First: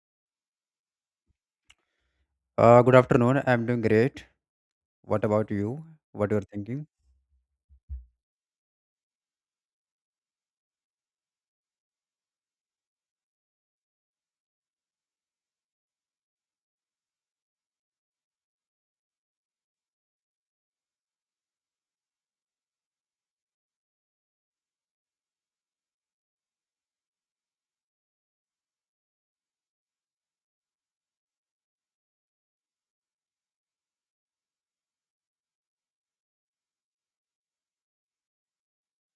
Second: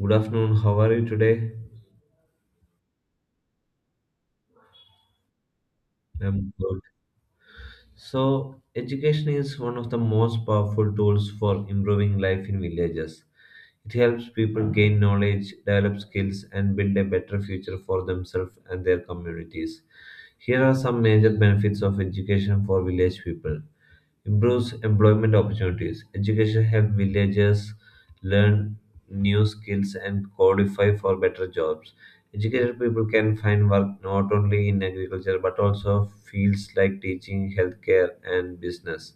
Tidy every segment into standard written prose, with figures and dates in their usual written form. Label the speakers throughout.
Speaker 1: Good afternoon. How are you today?
Speaker 2: Good afternoon. I'm doing great. What about you? What you're
Speaker 1: I'm good.
Speaker 2: thinking?
Speaker 1: So, education is one of the most powerful tools for improving life in villages. It helps people gain knowledge, develop skills, and build a better future for themselves and their communities. Here are some major benefits of education for village people. Improves employment opportunities. Education helps villagers learn new skills and qualify for better jobs. Educated people can find work not only in agriculture but also fields like teaching, healthcare, and business.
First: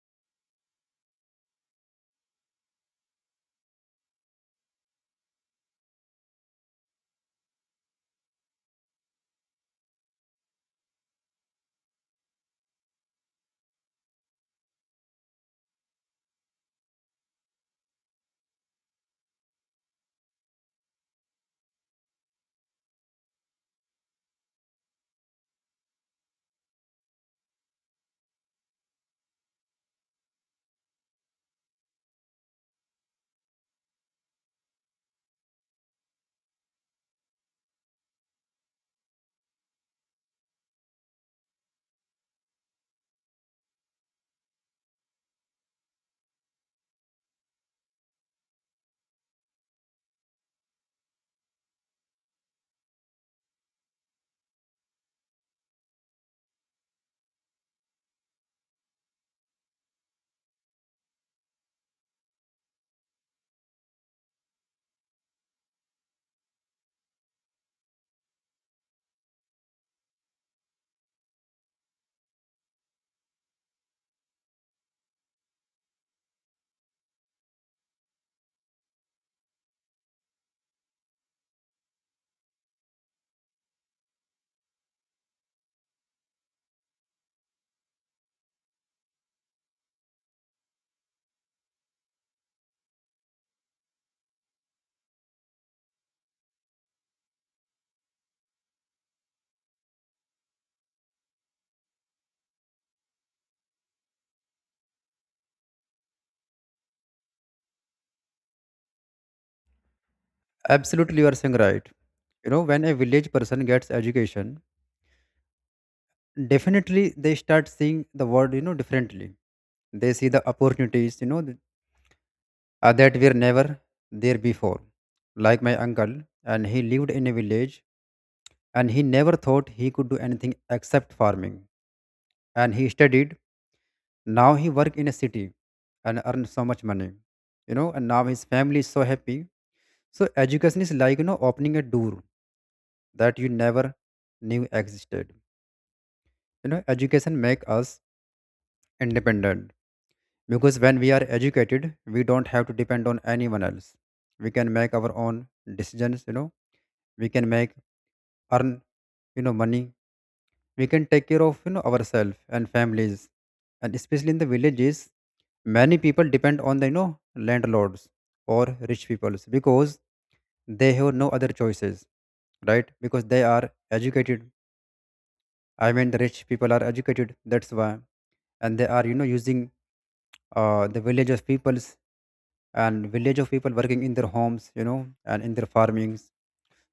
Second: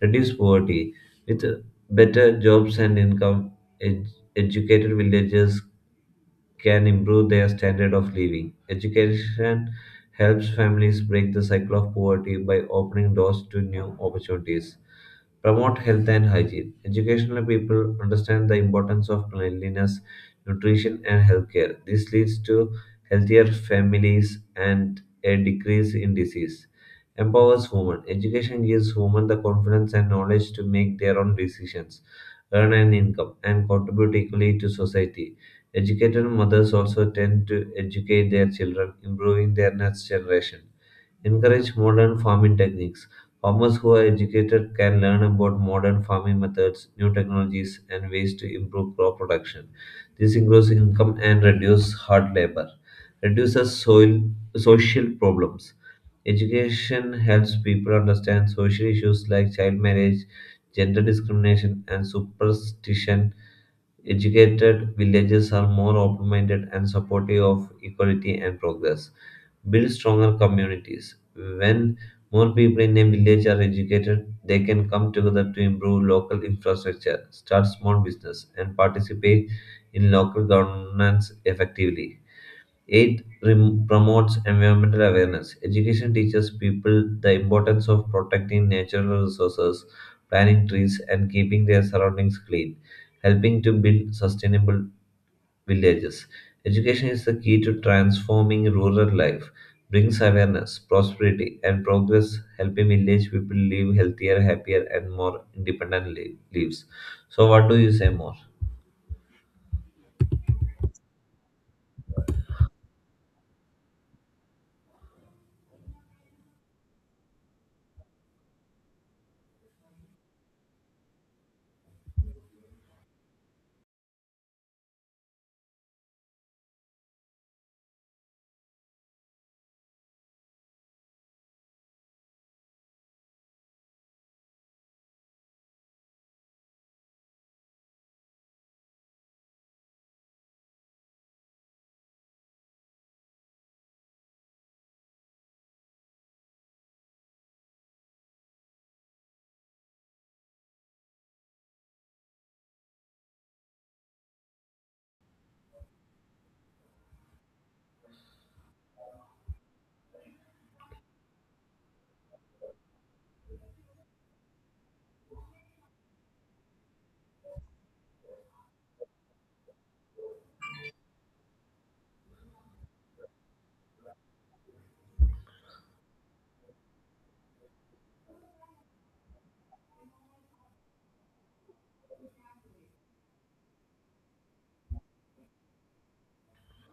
Speaker 1: Reduce poverty. With better jobs and income, ed- educated villagers can improve their standard of living. Education helps families break the cycle of poverty by opening doors to new opportunities promote health and hygiene. Educational people understand the importance of cleanliness, nutrition, and healthcare. This leads to healthier families and a decrease in disease. Empowers women. Education gives women the confidence and knowledge to make their own decisions, earn an income, and contribute equally to society. Educated mothers also tend to educate their children, improving their next generation. Encourage modern farming techniques. Farmers who are educated can learn about modern farming methods, new technologies, and ways to improve crop production. This increases income and reduces hard labor. Reduces soil social problems. Education helps people understand social issues like child marriage, gender discrimination, and superstition. Educated villages are more open minded and supportive of equality and progress. Build stronger communities. When more people in a village are educated, they can come together to improve local infrastructure, start small business, and participate in local governance effectively. Promotes environmental awareness. Education teaches people the importance of protecting natural resources, planting trees, and keeping their surroundings clean, helping to build sustainable villages. Education is the key to transforming rural life, brings awareness, prosperity, and progress, helping village people live healthier, happier, and more independent lives. So, what do you say more?
Speaker 2: Absolutely, you are saying right. When a village person gets education, definitely they start seeing the world, differently. They see the opportunities, that were never there before. Like my uncle, and he lived in a village, and he never thought he could do anything except farming. And he studied. Now he work in a city, and earn so much money. And now his family is so happy. So education is like opening a door that you never knew existed. Education make us independent because when we are educated, we don't have to depend on anyone else. We can make our own decisions. We can make earn money. We can take care of ourselves and families, and especially in the villages, many people depend on the landlords or rich peoples because they have no other choices, right? Because they are educated, I mean, the rich people are educated. That's why, and they are using the village of peoples and village of people working in their homes, and in their farmings.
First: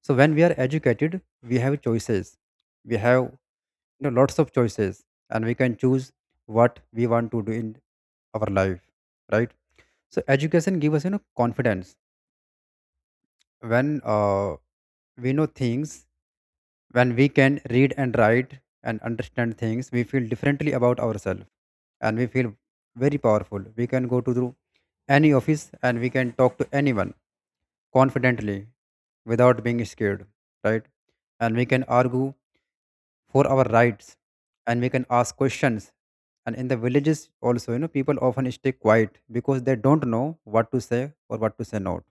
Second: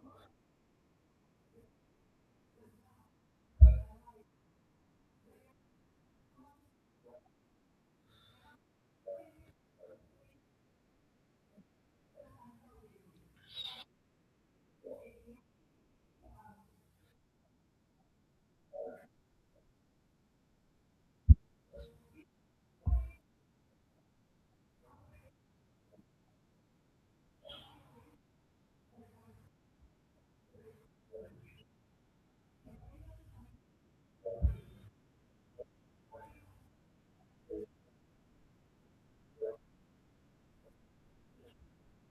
Speaker 2: So when we are educated, we have choices. We have lots of choices, and we can choose what we want to do in our life, right? So education gives us confidence when we know things. When we can read and write and understand things, we feel differently about ourselves and we feel very powerful. We can go to through any office and we can talk to anyone confidently without being scared, right? And we can argue for our rights and we can ask questions. And in the villages also, people often stay quiet because they don't know what to say or what to say not.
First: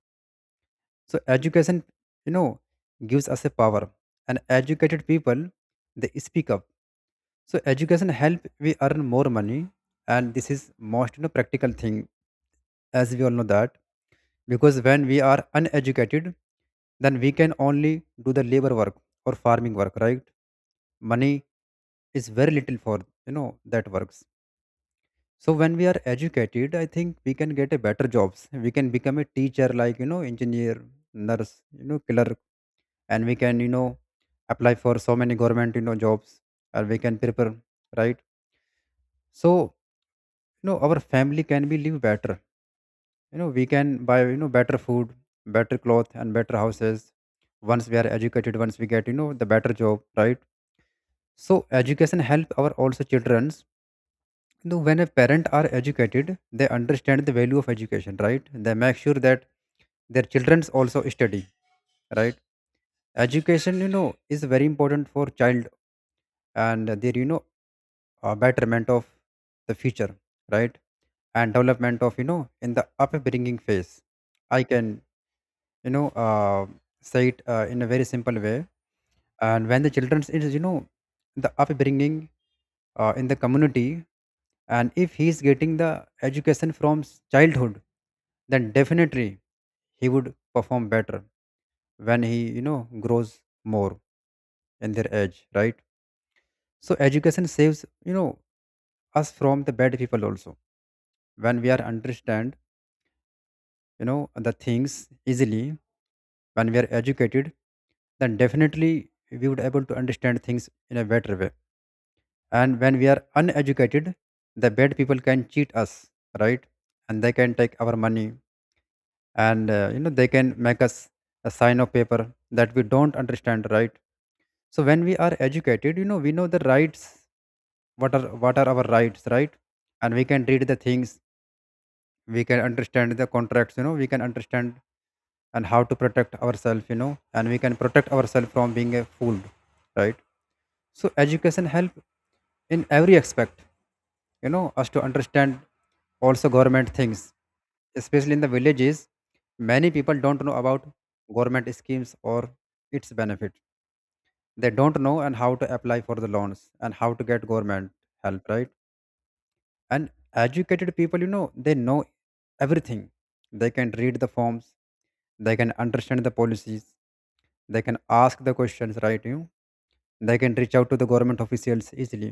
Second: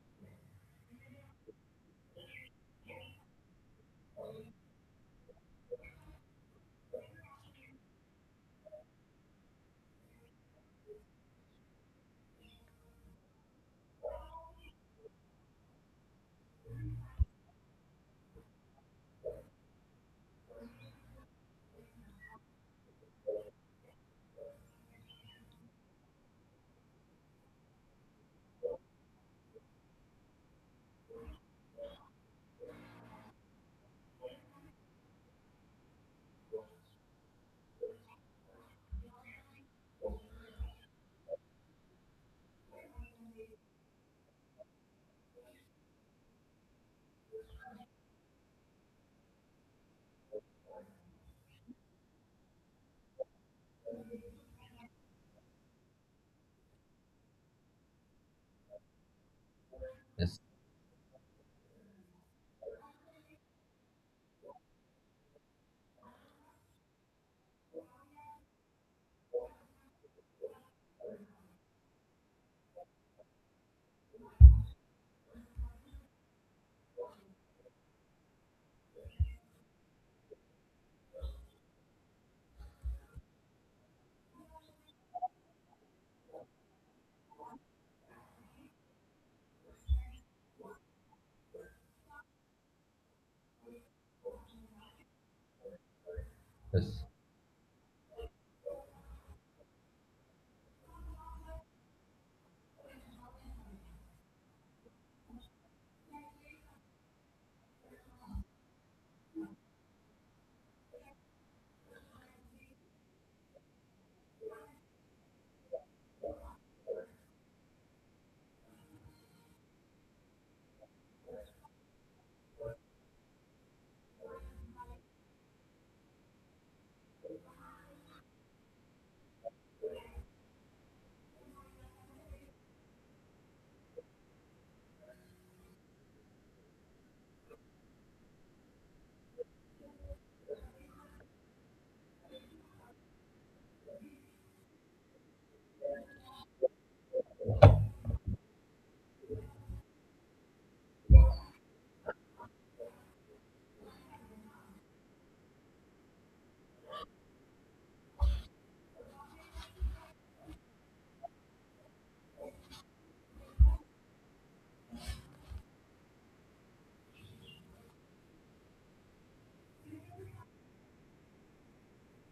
Speaker 2: So education, you know, gives us a power. And educated people, they speak up. So education help we earn more money, and this is most practical thing, as we all know that. Because when we are uneducated, then we can only do the labor work or farming work, right? Money is very little for that works. So when we are educated, I think we can get a better jobs. We can become a teacher, like engineer, nurse, killer and we can apply for so many government jobs and we can prepare, right? So our family can be live better. We can buy better food, better cloth and better houses once we are educated, once we get the better job, right? So education help our also children's, when a parent are educated they understand the value of education, right? They make sure that their
Speaker 1: Yes,
Speaker 2: children's also study, right? Education is very important for child and their betterment of the future, right? And development of in the upbringing phase. I can you know uh, say it in a very simple way. And when the children is the upbringing in the community, and if he is getting the education from childhood, then definitely he would perform better when he grows more in their age, right? So
Speaker 1: yes.
Speaker 2: education saves you know us from the bad people also when we are understand the things easily, when we are educated then definitely we would able to understand things in a better way. And when we are uneducated, the bad people can cheat us, right? And they can take our money, and they can make us a sign of paper that we don't understand, right? So when we are educated, we know the rights, what are our rights, right? And we can read the things, we can understand the contracts, we can understand and how to protect ourselves, and we can protect ourselves from being a fooled, right? So education help in every aspect, us to understand also government things, especially in the villages. Many people don't know about government schemes or its benefit. They don't know and how to apply for the loans and how to get government help, right? And educated people, they know everything. They can read the forms, they can understand the policies, they can ask the questions, right? you They can reach out to the government officials easily,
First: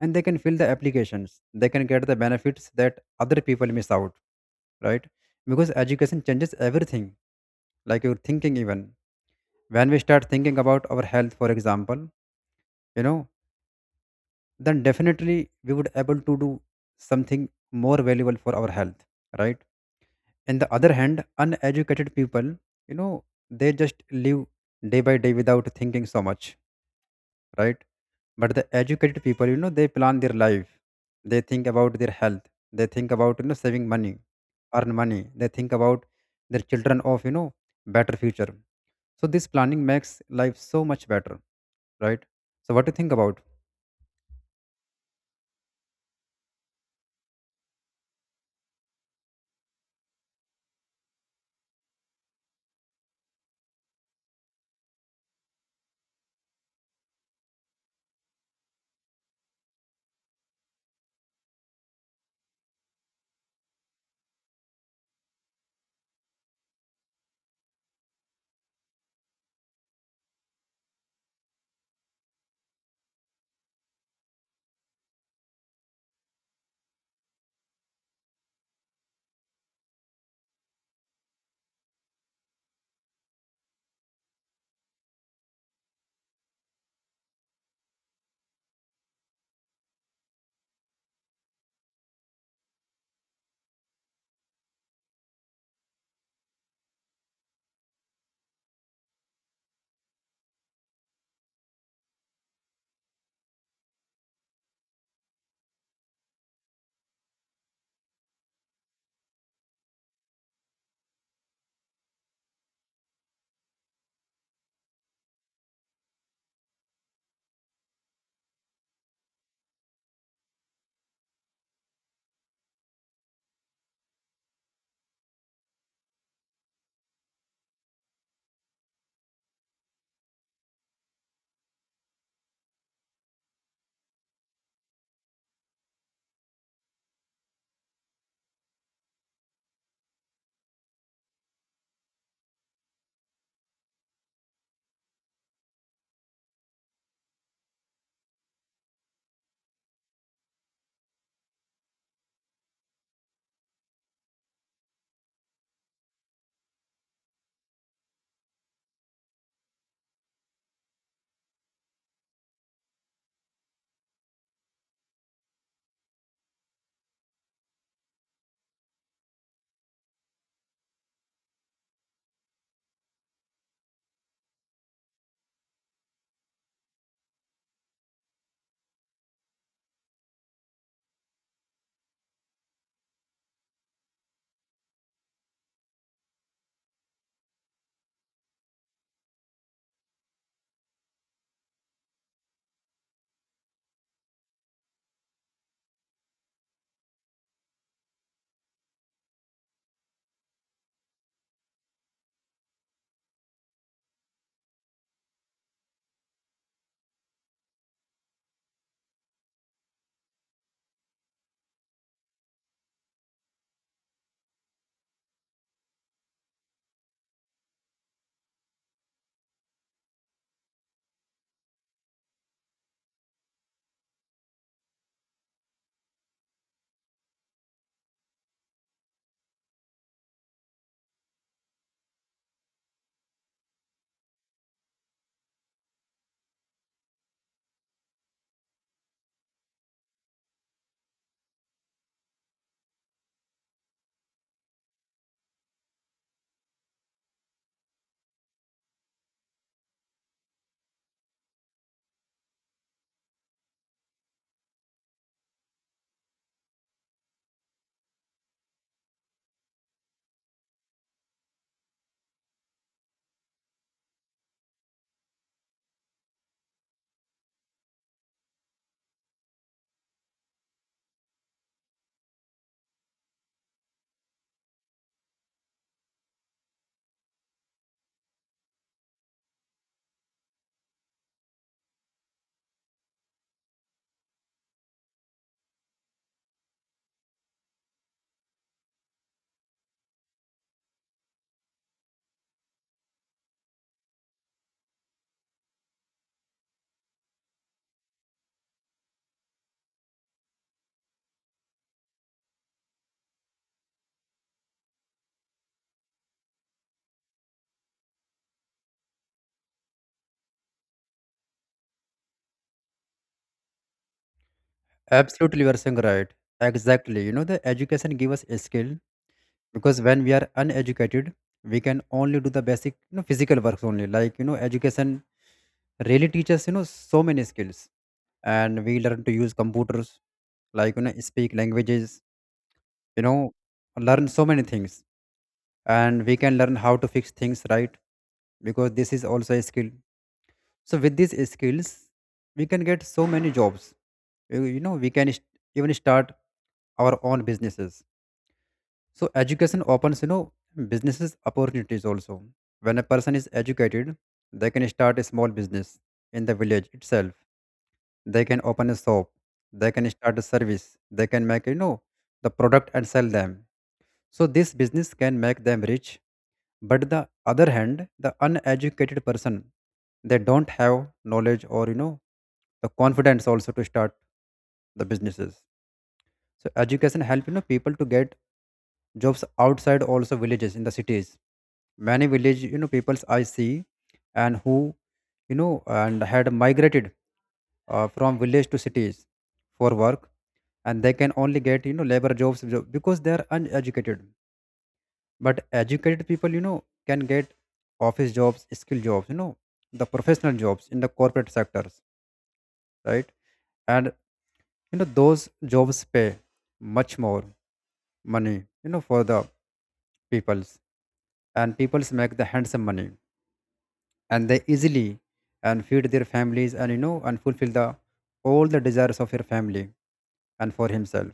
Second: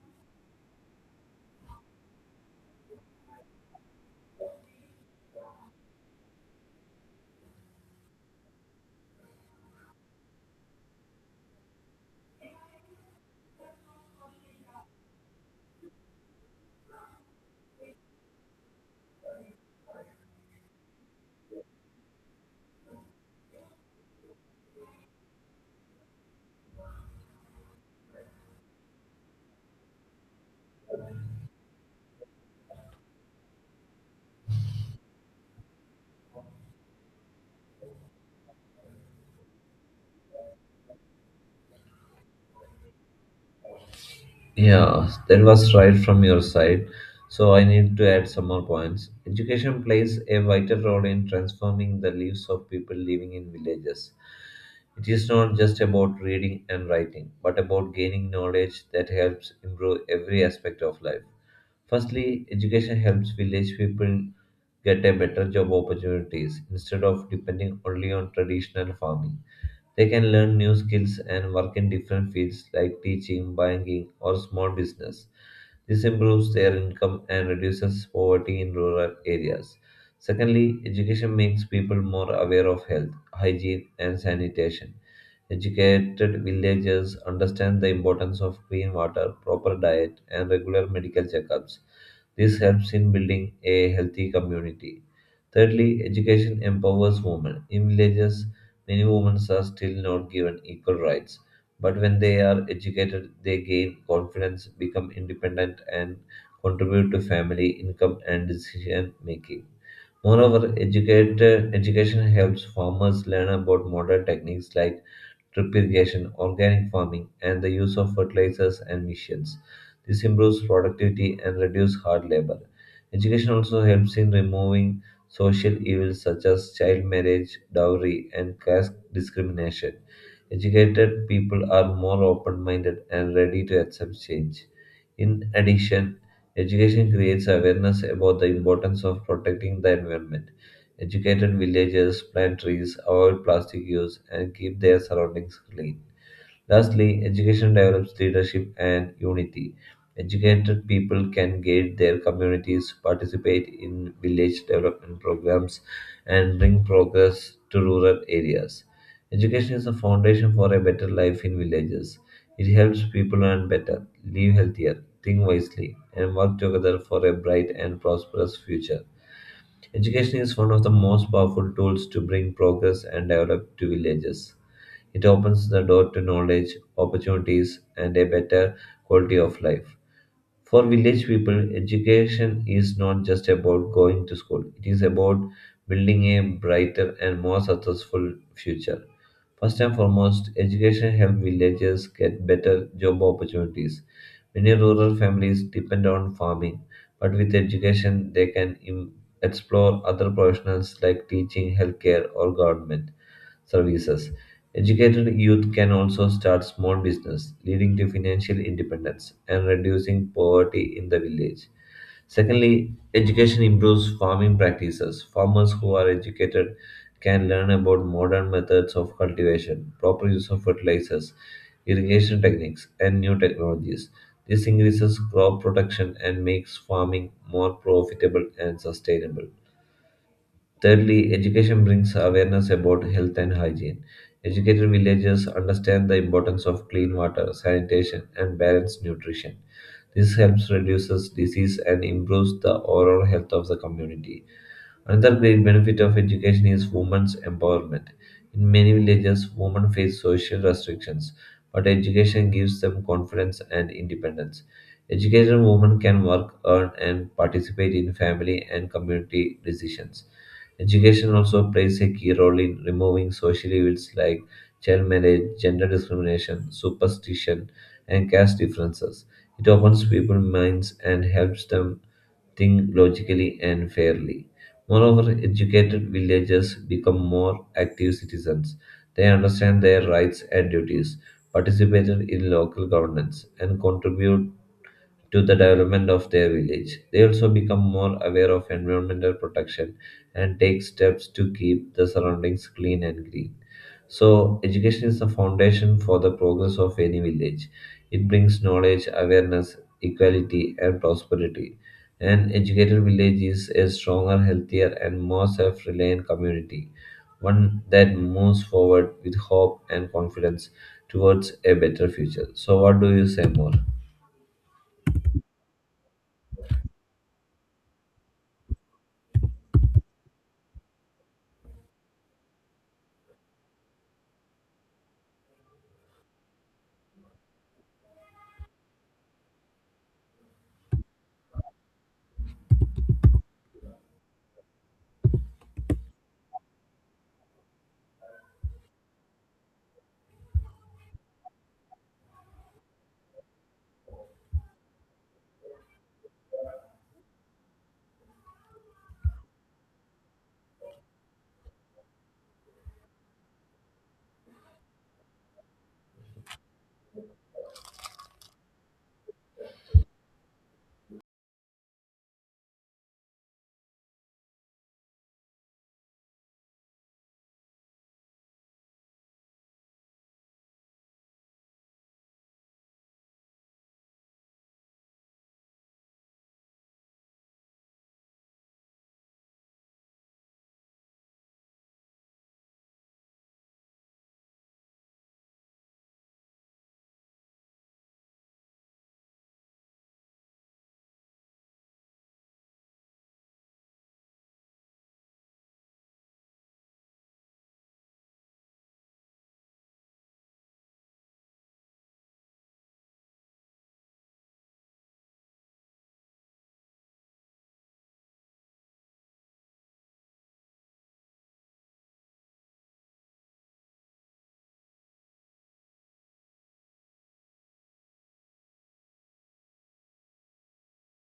Speaker 2: and they can fill the applications, they can get the benefits that other people miss out, right? Because education changes everything, like your thinking even. When we start thinking about our health, for example, you know then definitely we would able to do something more valuable for our health, right? And the other hand, uneducated people, you know they just live day by day without thinking so much, right? But the educated people, they plan their life. They think about their health, they think about saving money, earn money. They think about their children of better future. So this planning makes life so much better, right? So what do you think about?
Speaker 1: Yeah, that was right from your side. So I need to add some more points. Education plays a vital role in transforming the lives of people living in villages. It is not just about reading and writing, but about gaining knowledge that helps improve every aspect of life. Firstly, education helps village people get a better job opportunities instead of depending only on traditional farming. They can learn new skills and work in different fields like teaching, banking, or small business. This improves their income and reduces poverty in rural areas. Secondly, education makes people more aware of health, hygiene, and sanitation. Educated villagers understand the importance of clean water, proper diet, and regular medical checkups. This helps in building a healthy community. Thirdly, education empowers women. In villages, many women are still not given equal rights, but when they are educated, they gain confidence, become independent, and contribute to family income and decision making. Moreover, educated education helps farmers learn about modern techniques like drip irrigation, organic farming, and the use of fertilizers and machines. This improves productivity and reduces hard labor. Education also helps in removing social evils such as child marriage, dowry, and caste discrimination. Educated people are more open minded and ready to accept change. In addition, education creates awareness about the importance of protecting the environment. Educated villagers plant trees, avoid plastic use, and keep their surroundings clean. Lastly, education develops leadership and unity. Educated people can guide their communities, participate in village development programs, and bring progress to rural areas. Education is the foundation for a better life in villages. It helps people learn better, live healthier, think wisely, and work together for a bright and prosperous future. Education is one of the most powerful tools to bring progress and develop to villages. It opens the door to knowledge, opportunities, and a better quality of life. For village people, education is not just about going to school, it is about building a brighter and more successful future. First and foremost, education helps villagers get better job opportunities. Many rural families depend on farming, but with education, they can explore other professions like teaching, healthcare, or government services. Educated youth can also start small business, leading to financial independence and reducing poverty in the village. Secondly, education improves farming practices. Farmers who are educated can learn about modern methods of cultivation, proper use of fertilizers, irrigation techniques, and new technologies. This increases crop production and makes farming more profitable and sustainable. Thirdly, education brings awareness about health and hygiene. Educated villagers understand the importance of clean water, sanitation, and balanced nutrition. This helps reduces disease and improves the overall health of the community. Another great benefit of education is women's empowerment. In many villages, women face social restrictions, but education gives them confidence and independence. Educated women can work, earn, and participate in family and community decisions. Education also plays a key role in removing social evils like child marriage, gender discrimination, superstition, and caste differences. It opens people's minds and helps them think logically and fairly. Moreover, educated villagers become more active citizens. They understand their rights and duties, participate in local governance, and contribute to the development of their village. They also become more aware of environmental protection and take steps to keep the surroundings clean and green. So, education is the foundation for the progress of any village. It brings knowledge, awareness, equality, and prosperity. An educated village is a stronger, healthier, and more self reliant community, one that moves forward with hope and confidence towards a better future. So, what do you say more?
Speaker 2: Absolutely, you are saying right. Exactly, the education give us a skill. Because when we are uneducated, we can only do the basic, physical works only, like education really teaches so many skills. And we learn to use computers, like speak languages, you know learn so many things. And we can learn how to fix things, right? Because this is also a skill. So with these skills we can get so many jobs. We can even start our own businesses. So education opens businesses opportunities also. When a person is educated, they can start a small business in the village itself. They can open a shop, they can start a service, they can make the product and sell them. So this business can make them rich, but the other hand, the uneducated person, they don't have knowledge or the confidence also to start the businesses. So education help people to get jobs outside also villages in the cities. Many village peoples I see, and who and had migrated from village to cities for work, and they can only get labor jobs, because they are uneducated. But educated people, can get office jobs, skill jobs, the professional jobs in the corporate sectors, right? And those jobs pay much more money, for the peoples, and peoples make the handsome money, and they easily and feed their families and and fulfill the all the desires of your family and for himself,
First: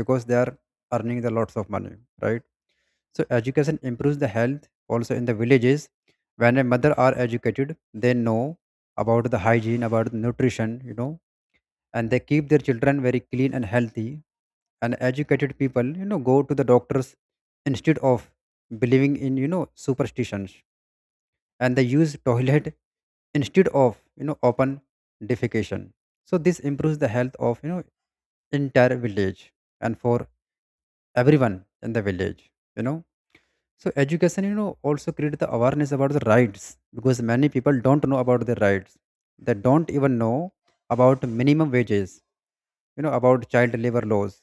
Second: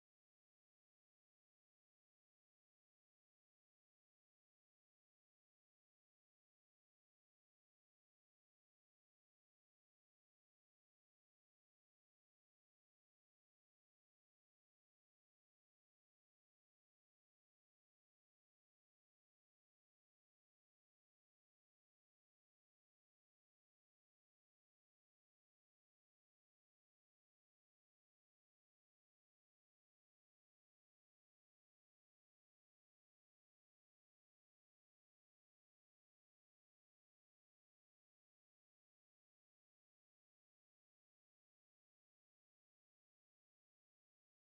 Speaker 2: because they are earning the lots of money, right? So education improves the health also in the villages. When a mother are educated, they know about the hygiene, about the nutrition, and they keep their children very clean and healthy. And educated people, go to the doctors instead of believing in, superstitions. And they use toilet instead of, open defecation. So this improves the health of, entire village and for everyone in the village, you know So education, also create the awareness about the rights, because many people don't know about their rights. They don't even know about minimum wages, about child labor laws,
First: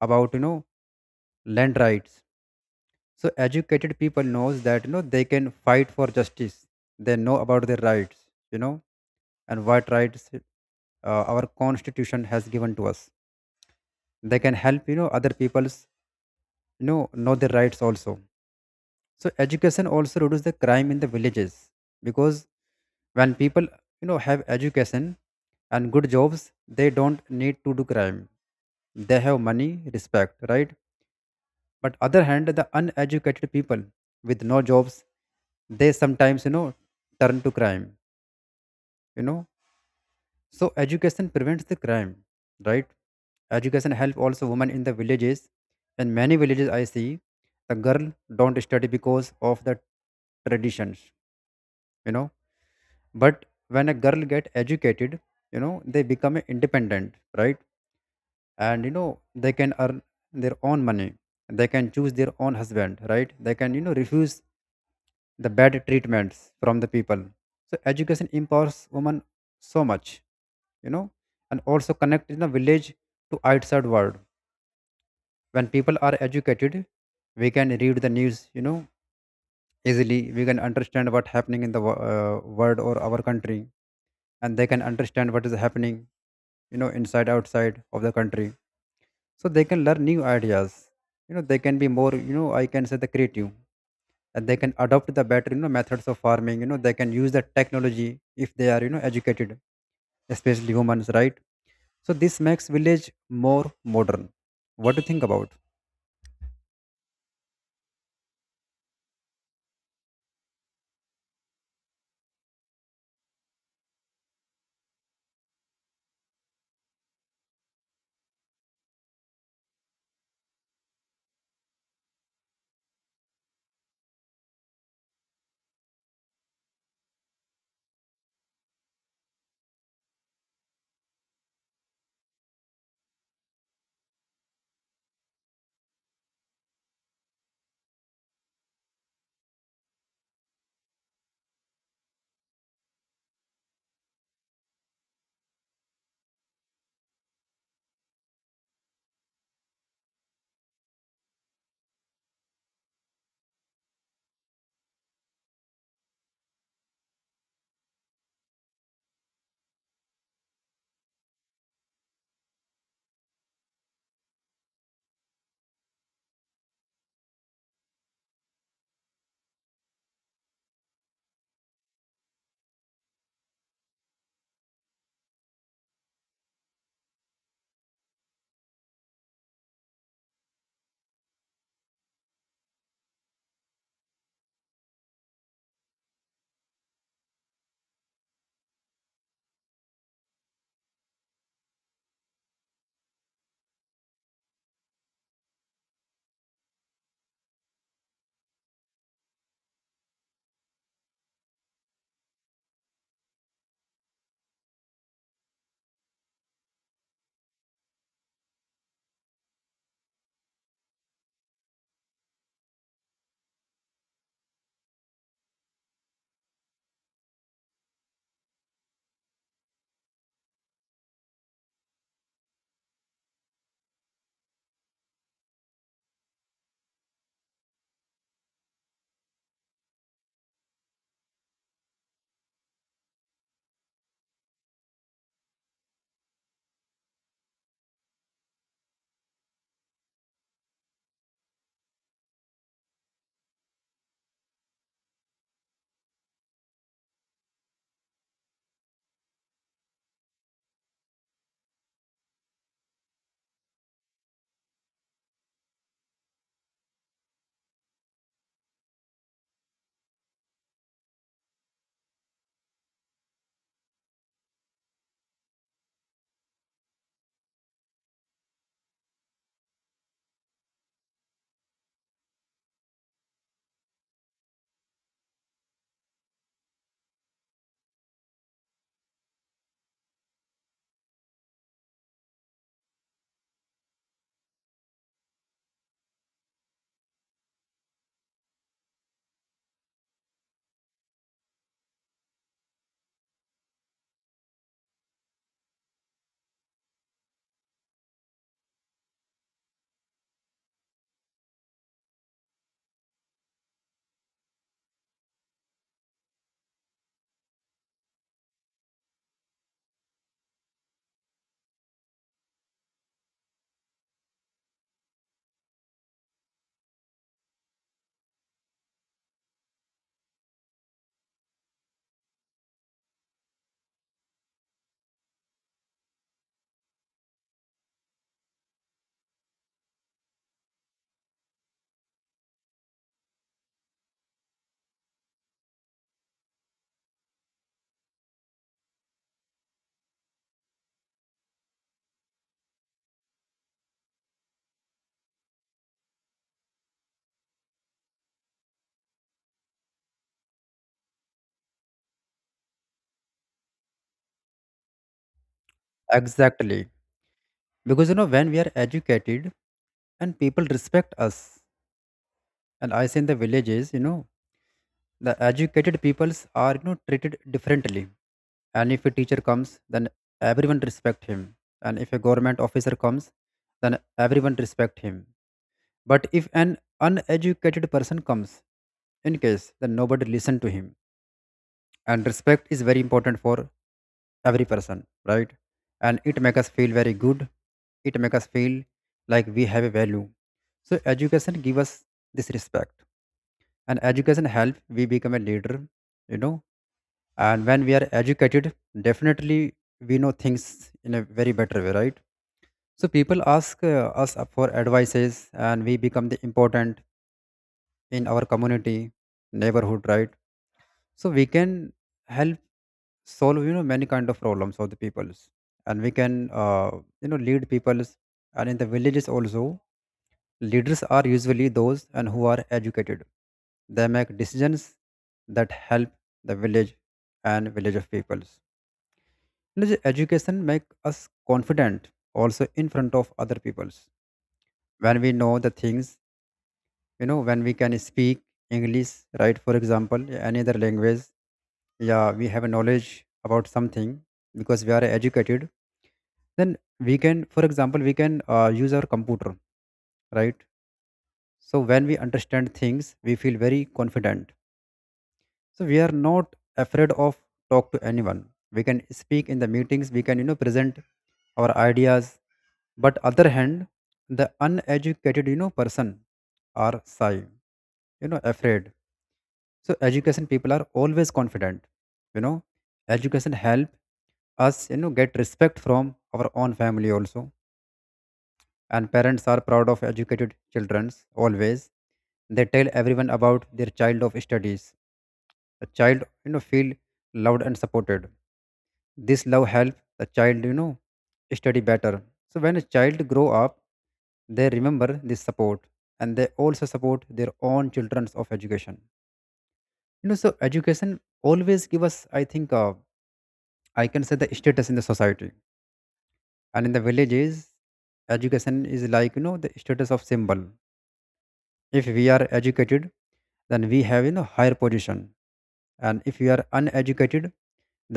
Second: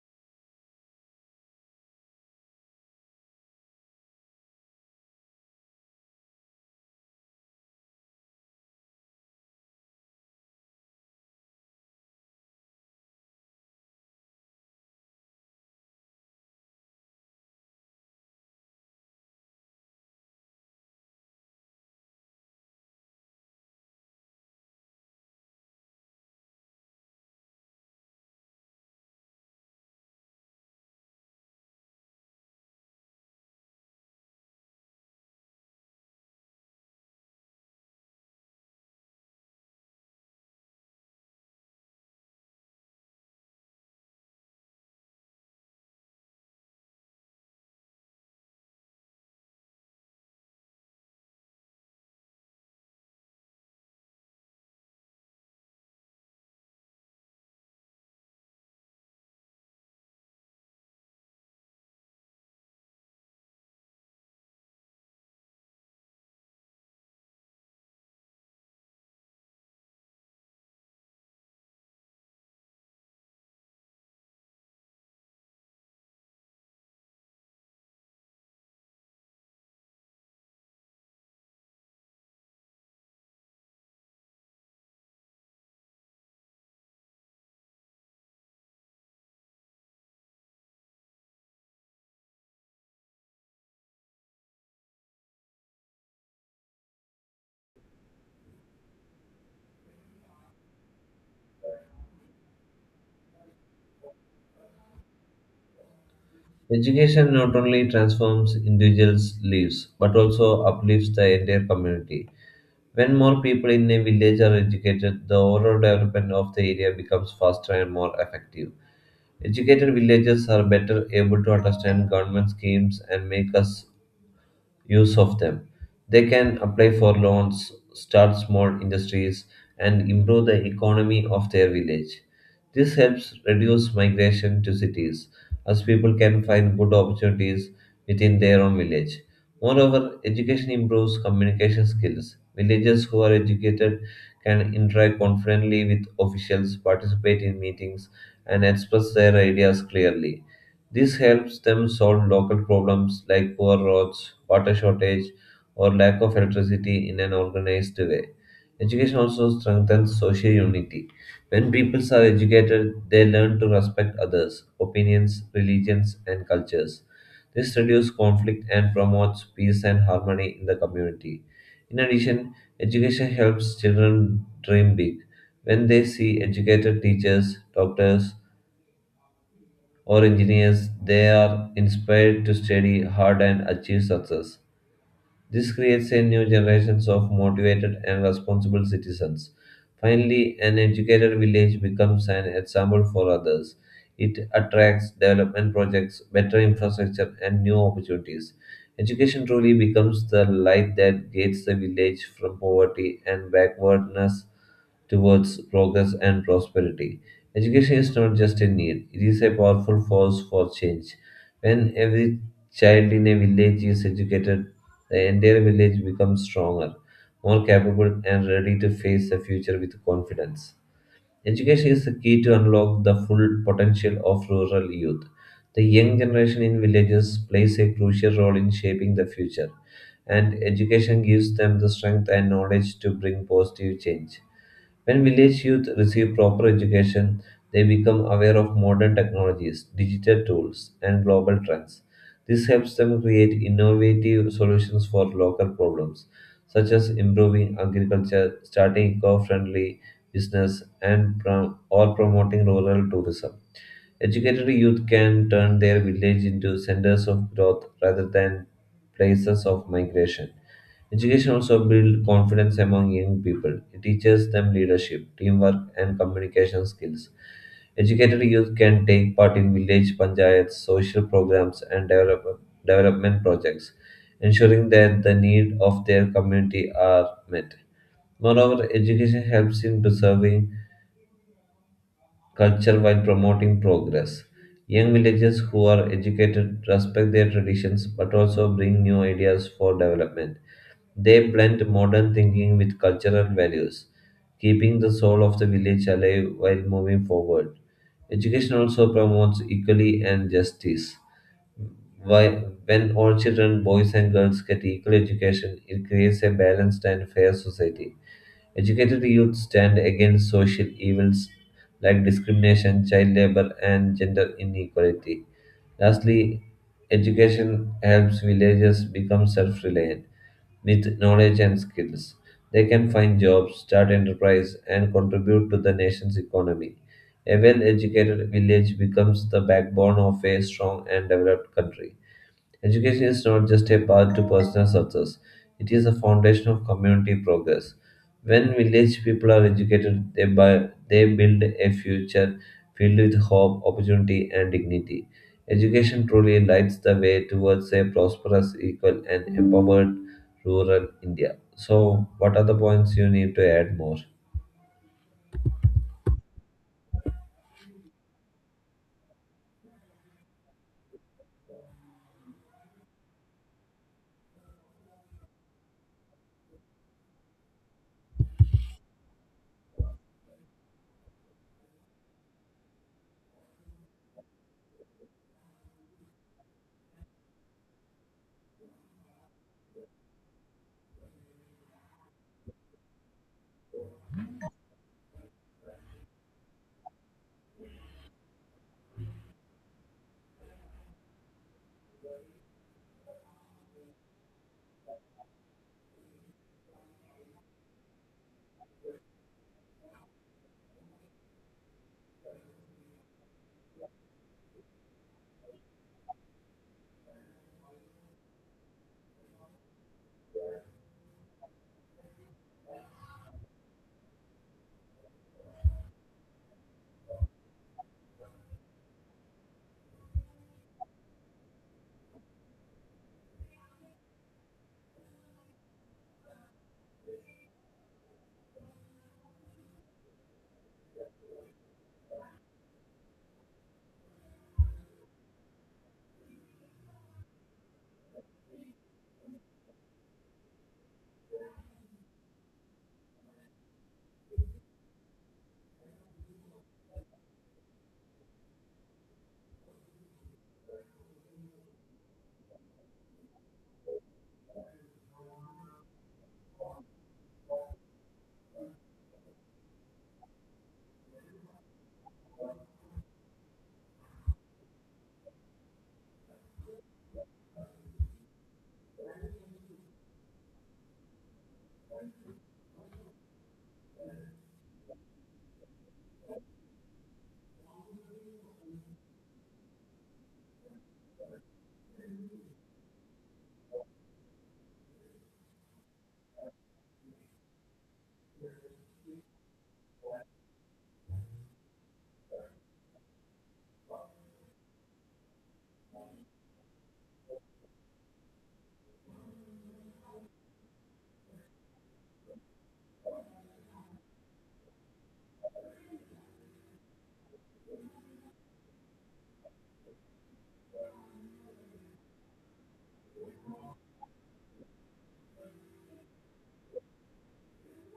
Speaker 2: about land rights. So educated people knows that they can fight for justice. They know about their rights, you know, and what rights our constitution has given to us. They can help other people's know their rights also. So education also reduce the crime in the villages because when people, you know, have education and good jobs, they don't need to do crime, they have money, respect, right? But other hand, the uneducated people with no jobs, they sometimes, you know, turn to crime, you know so education prevents the crime, right? Education help also women in the villages. In many villages I see the girl don't study because of the traditions, you know but when a girl get educated, you know, they become independent, right? And you know they can earn their own money, they can choose their own husband, right? They can, you know, refuse the bad treatments from the people. So education empowers women so much, you know and also connect in the village to outside world. When people are educated, we can read the news, you know, easily. We can understand what happening in the world or our country, and they can understand what is happening, you know, inside outside of the country. So they can learn new ideas, you know, they can be more, you know, I can say the creative, and they can adopt the better, you know, methods of farming, you know, they can use the technology if they are, you know, educated, especially humans, right? So this makes village more modern. What do you think about?
Speaker 1: Education not only transforms individuals' lives but also uplifts the entire community. When more people in a village are educated, the overall development of the area becomes faster and more effective. Educated villagers are better able to understand government schemes and make us use of them. They can apply for loans, start small industries, and improve the economy of their village. This helps reduce migration to cities as people can find good opportunities within their own village. Moreover, education improves communication skills. Villagers who are educated can interact confidently with officials, participate in meetings, and express their ideas clearly. This helps them solve local problems like poor roads, water shortage, or lack of electricity in an organized way. Education also strengthens social unity. When people are educated, they learn to respect others, opinions, religions, and cultures. This reduces conflict and promotes peace and harmony in the community. In addition, education helps children dream big. When they see educated teachers, doctors, or engineers, they are inspired to study hard and achieve success. This creates a new generation of motivated and responsible citizens. Finally, an educated village becomes an example for others. It attracts development projects, better infrastructure, and new opportunities. Education truly becomes the light that guides the village from poverty and backwardness towards progress and prosperity. Education is not just a need, it is a powerful force for change. When every child in a village is educated, the entire village becomes stronger, more capable, and ready to face the future with confidence. Education is the key to unlock the full potential of rural youth. The young generation in villages plays a crucial role in shaping the future, and education gives them the strength and knowledge to bring positive change. When village youth receive proper education, they become aware of modern technologies, digital tools, and global trends. This helps them create innovative solutions for local problems, such as improving agriculture, starting eco friendly business, and prom- or promoting rural tourism. Educated youth can turn their village into centers of growth rather than places of migration. Education also builds confidence among young people. It teaches them leadership, teamwork, and communication skills. Educated youth can take part in village panchayats, social programs, and development projects, ensuring that the needs of their community are met. Moreover, education helps in preserving culture while promoting progress. Young villagers who are educated respect their traditions but also bring new ideas for development. They blend modern thinking with cultural values, keeping the soul of the village alive while moving forward. Education also promotes equality and justice. Why, when all children, boys and girls, get equal education, it creates a balanced and fair society. Educated youth stand against social evils like discrimination, child labor, and gender inequality. Lastly, education helps villagers become self reliant with knowledge and skills. They can find jobs, start enterprise, and contribute to the nation's economy. A well educated village becomes the backbone of a strong and developed country. Education is not just a path to personal success, it is a foundation of community progress. When village people are educated, they build a future filled with hope, opportunity, and dignity. Education truly lights the way towards a prosperous, equal, and empowered rural India. So, what are the points you need to add more?
Speaker 2: Exactly, because you know when we are educated, and people respect us, and I say in the villages, you know, the educated peoples are, you know, treated differently. And if a teacher comes, then everyone respect him. And if a government officer comes, then everyone respect him. But if an uneducated person comes in case, then nobody listen to him. And respect is very important for every person, right? And it make us feel very good, it make us feel like we have a value. So education give us this respect. And education help we become a leader, you know. And when we are educated, definitely we know things in a very better way, right? So people ask us up for advices, and we become the important in our community, neighborhood, right? So we can help solve, you know, many kind of problems of the peoples. And we can, you know, lead peoples. And in the villages also, leaders are usually those and who are educated. They make decisions that help the village and village of peoples. And the education make us confident also in front of other peoples. When we know the things, you know, when we can speak English, right? For example, yeah, any other language, yeah, we have a knowledge about something because we are educated. Then we can, for example, we can use our computer, right? So when we understand things, we feel very confident. So we are not afraid of talk to anyone. We can speak in the meetings. We can, you know, present our ideas, but other hand the uneducated, you know, person are shy, you know, afraid. So education people are always confident, you know. Education help us, you know, get respect from our own family also. And parents are proud of educated childrens always. They tell everyone about their child of studies. The child, you know, feel loved and supported. This love help the child, you know, study better. So when a child grow up, they remember this support, and they also support their own children's of education, you know. So education always give us, I think, I can say the status in the society. And in the villages, education is like, you know, the status of symbol. If we are educated, then we have, you know, higher position. And if we are uneducated,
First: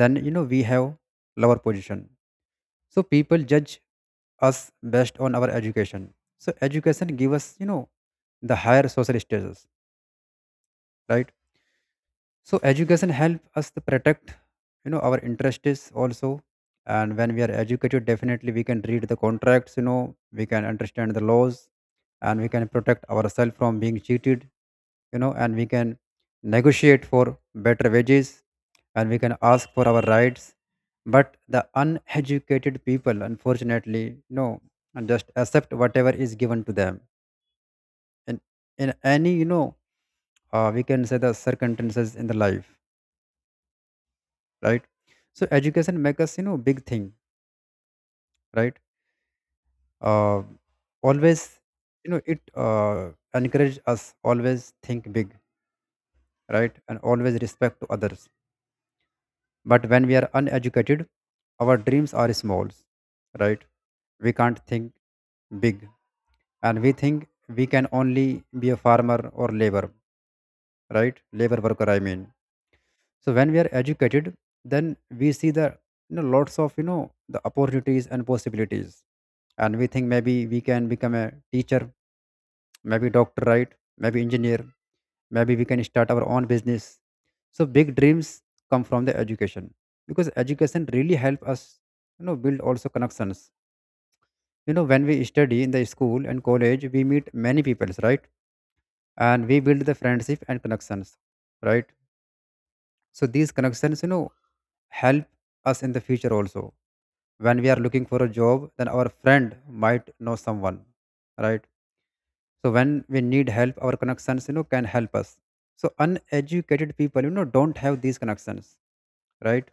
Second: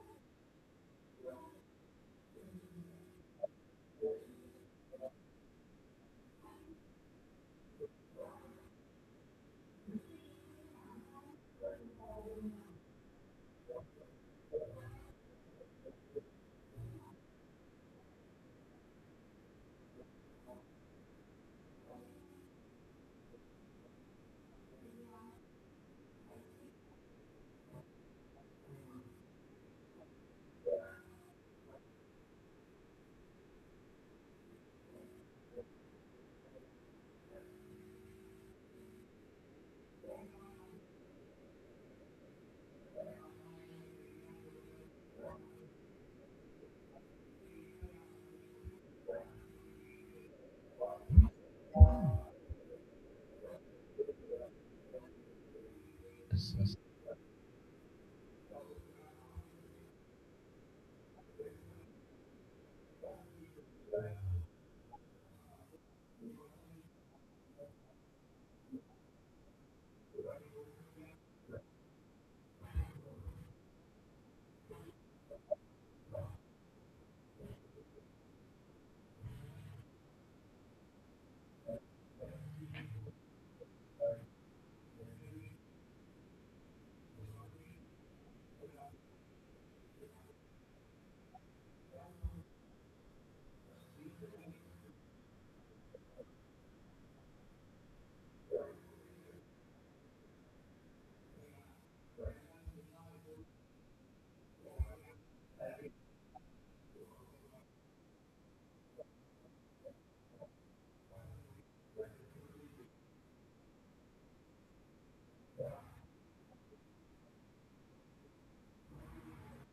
Speaker 2: then you know we have lower position. So people judge us based on our education. So education give us, you know, the higher social status, right? So education help us to protect, you know, our interests also. And when we are educated, definitely we can read the contracts, you know, we can understand the laws, and we can protect ourselves from being cheated, you know. And we can negotiate for better wages, and we can ask for our rights. But the uneducated people, unfortunately, you know, and just accept whatever is given to them in any, you know, we can say the circumstances in the life, right? So education make us, you know, big thing, right? Uh, Always, you know, it encourage us always think big, right? And always respect to others. But when we are uneducated, our dreams are small, right? We can't think big, and we think we can only be a farmer or labor, right? Labor worker, I mean, so when we are educated, then we see the, you know, lots of, you know, the opportunities and possibilities. And we think maybe we can become a teacher, maybe doctor, right? Maybe engineer, maybe we can start our own business. So big dreams come from the education, because education really help us, you know, build also connections. You know, when we study in the school and college, we meet many peoples, right? And we build the friendship and connections, right? So these connections, you know, help us in the future also. When we are looking for a job, then our friend might know someone, right? So when we need help, our connections, you know, can help us. So uneducated people, you know, don't have these connections, right?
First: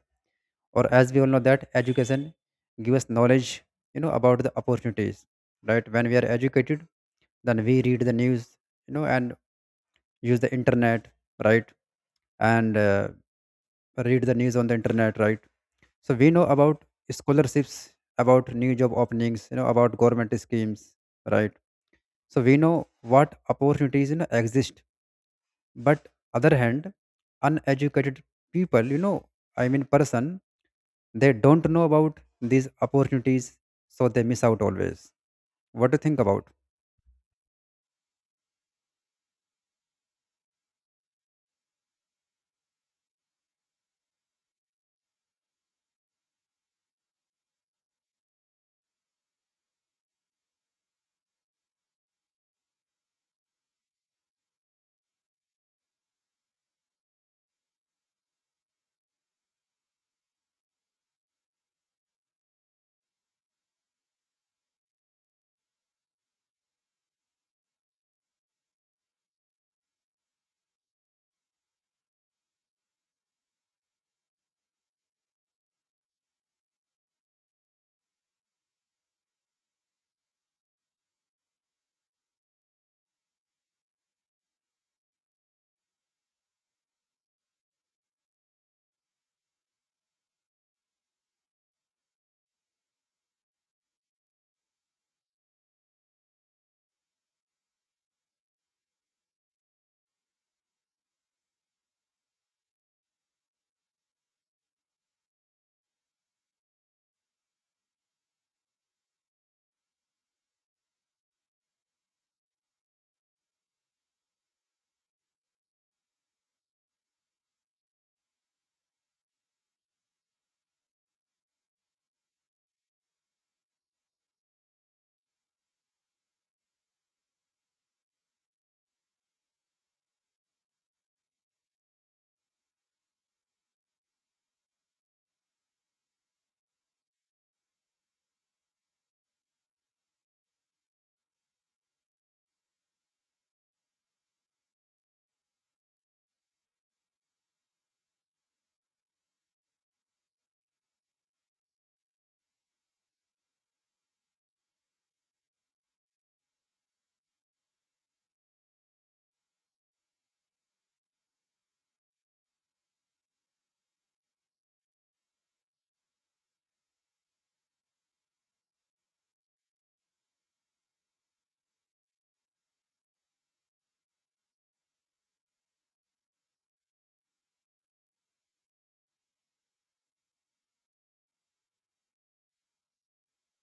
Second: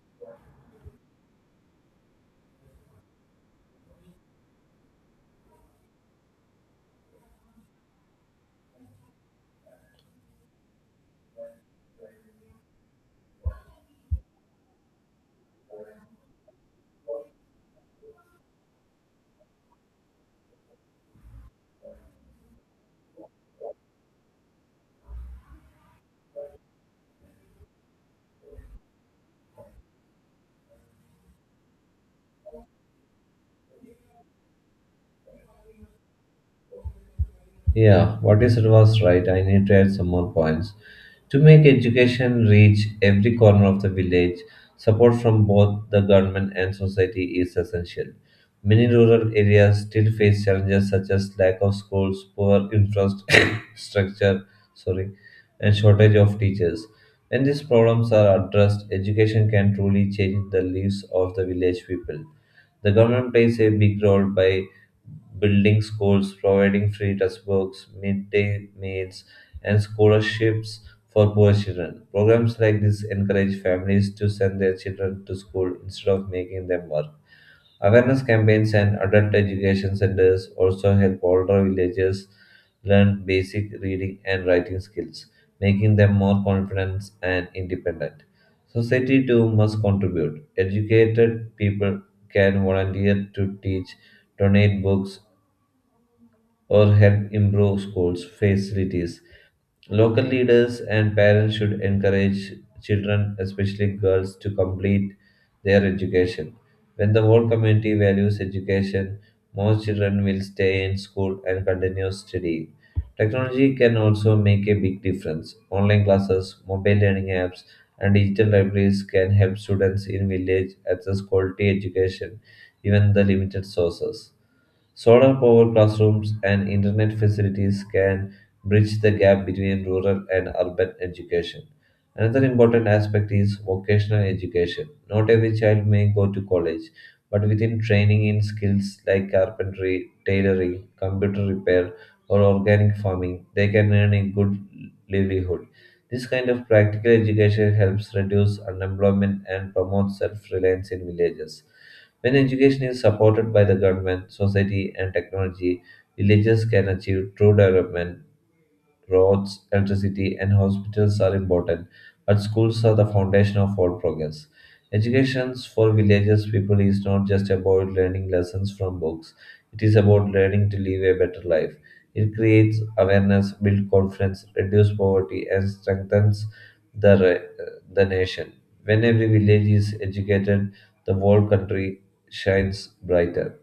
Speaker 2: Or as we all know that education give us knowledge, you know, about the opportunities, right? When we are educated, then we read the news, you know, and use the internet, right? And read the news on the internet, right? So we know about scholarships, about new job openings, you know, about government schemes, right? So we know what opportunities, you know, exist. But other hand, uneducated people, you know, I mean person, they don't know about these opportunities, so they miss out always. What do you think about?
Speaker 1: Yeah, what you said was right. I need to add some more points. To make education reach every corner of the village, support from both the government and society is essential. Many rural areas still face challenges such as lack of schools, poor infrastructure, sorry, and shortage of teachers. When these problems are addressed, education can truly change the lives of the village people. The government plays a big role by building schools, providing free textbooks, midday meals, and scholarships for poor children. Programs like this encourage families to send their children to school instead of making them work. Awareness campaigns and adult education centers also help older villagers learn basic reading and writing skills, making them more confident and independent. Society too must contribute. Educated people can volunteer to teach, donate books, or help improve schools' facilities. Local leaders and parents should encourage children, especially girls, to complete their education. When the whole community values education, more children will stay in school and continue studying. Technology can also make a big difference. Online classes, mobile learning apps, and digital libraries can help students in village access quality education, even the limited sources. Solar powered classrooms and internet facilities can bridge the gap between rural and urban education. Another important aspect is vocational education. Not every child may go to college, but within training in skills like carpentry, tailoring, computer repair, or organic farming, they can earn a good livelihood. This kind of practical education helps reduce unemployment and promotes self reliance in villages. When education is supported by the government, society, and technology, villages can achieve true development roads, electricity, and hospitals are important, but schools are the foundation of all progress. Education for villages people is not just about learning lessons from books, it is about learning to live a better life. It creates awareness, builds confidence, reduces poverty, and strengthens the, re- the nation. When every village is educated, the whole country shines brighter.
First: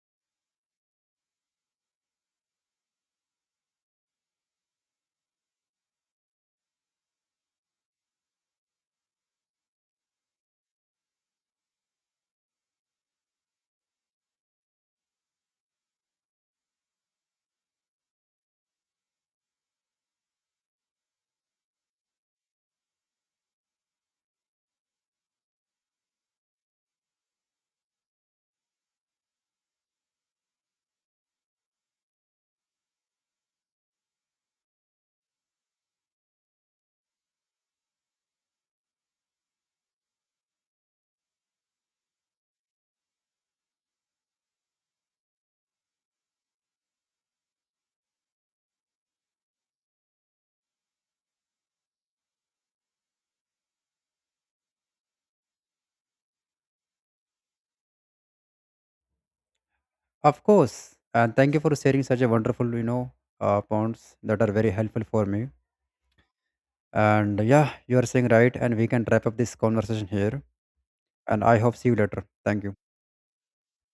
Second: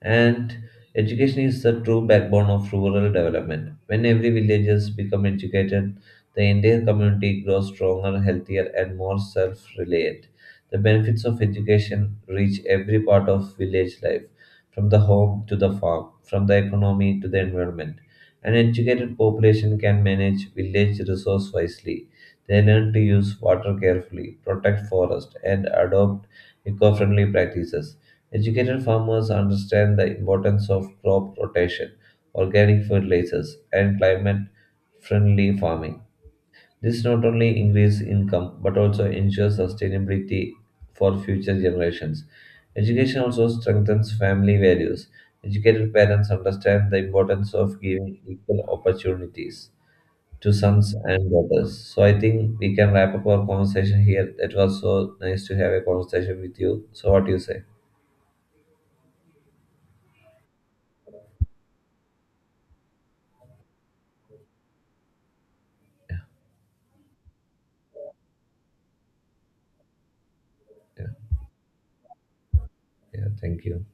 Speaker 1: And education is the true backbone of rural development. When every villagers become educated, the entire community grows stronger, healthier, and more self-reliant. The benefits of education reach every part of village life, from the home to the farm, from the economy to the environment. An educated population can manage village resource wisely. They learn to use water carefully, protect forest, and adopt eco-friendly practices Educated farmers understand the importance of crop rotation, organic fertilizers, and climate friendly farming. This not only increases income but also ensures sustainability for future generations. Education also strengthens family values. Educated parents understand the importance of giving equal opportunities to sons and daughters. So I think we can wrap up our conversation here. It was so nice to have a conversation with you. So what do you say?
Speaker 2: Of course, and thank you for sharing such a wonderful, you know, points that are very helpful for me. And yeah, you are saying right, and we can wrap up this conversation here.
Speaker 1: Yeah,
Speaker 2: And I hope see you later. Thank you.
Speaker 1: yeah, thank you.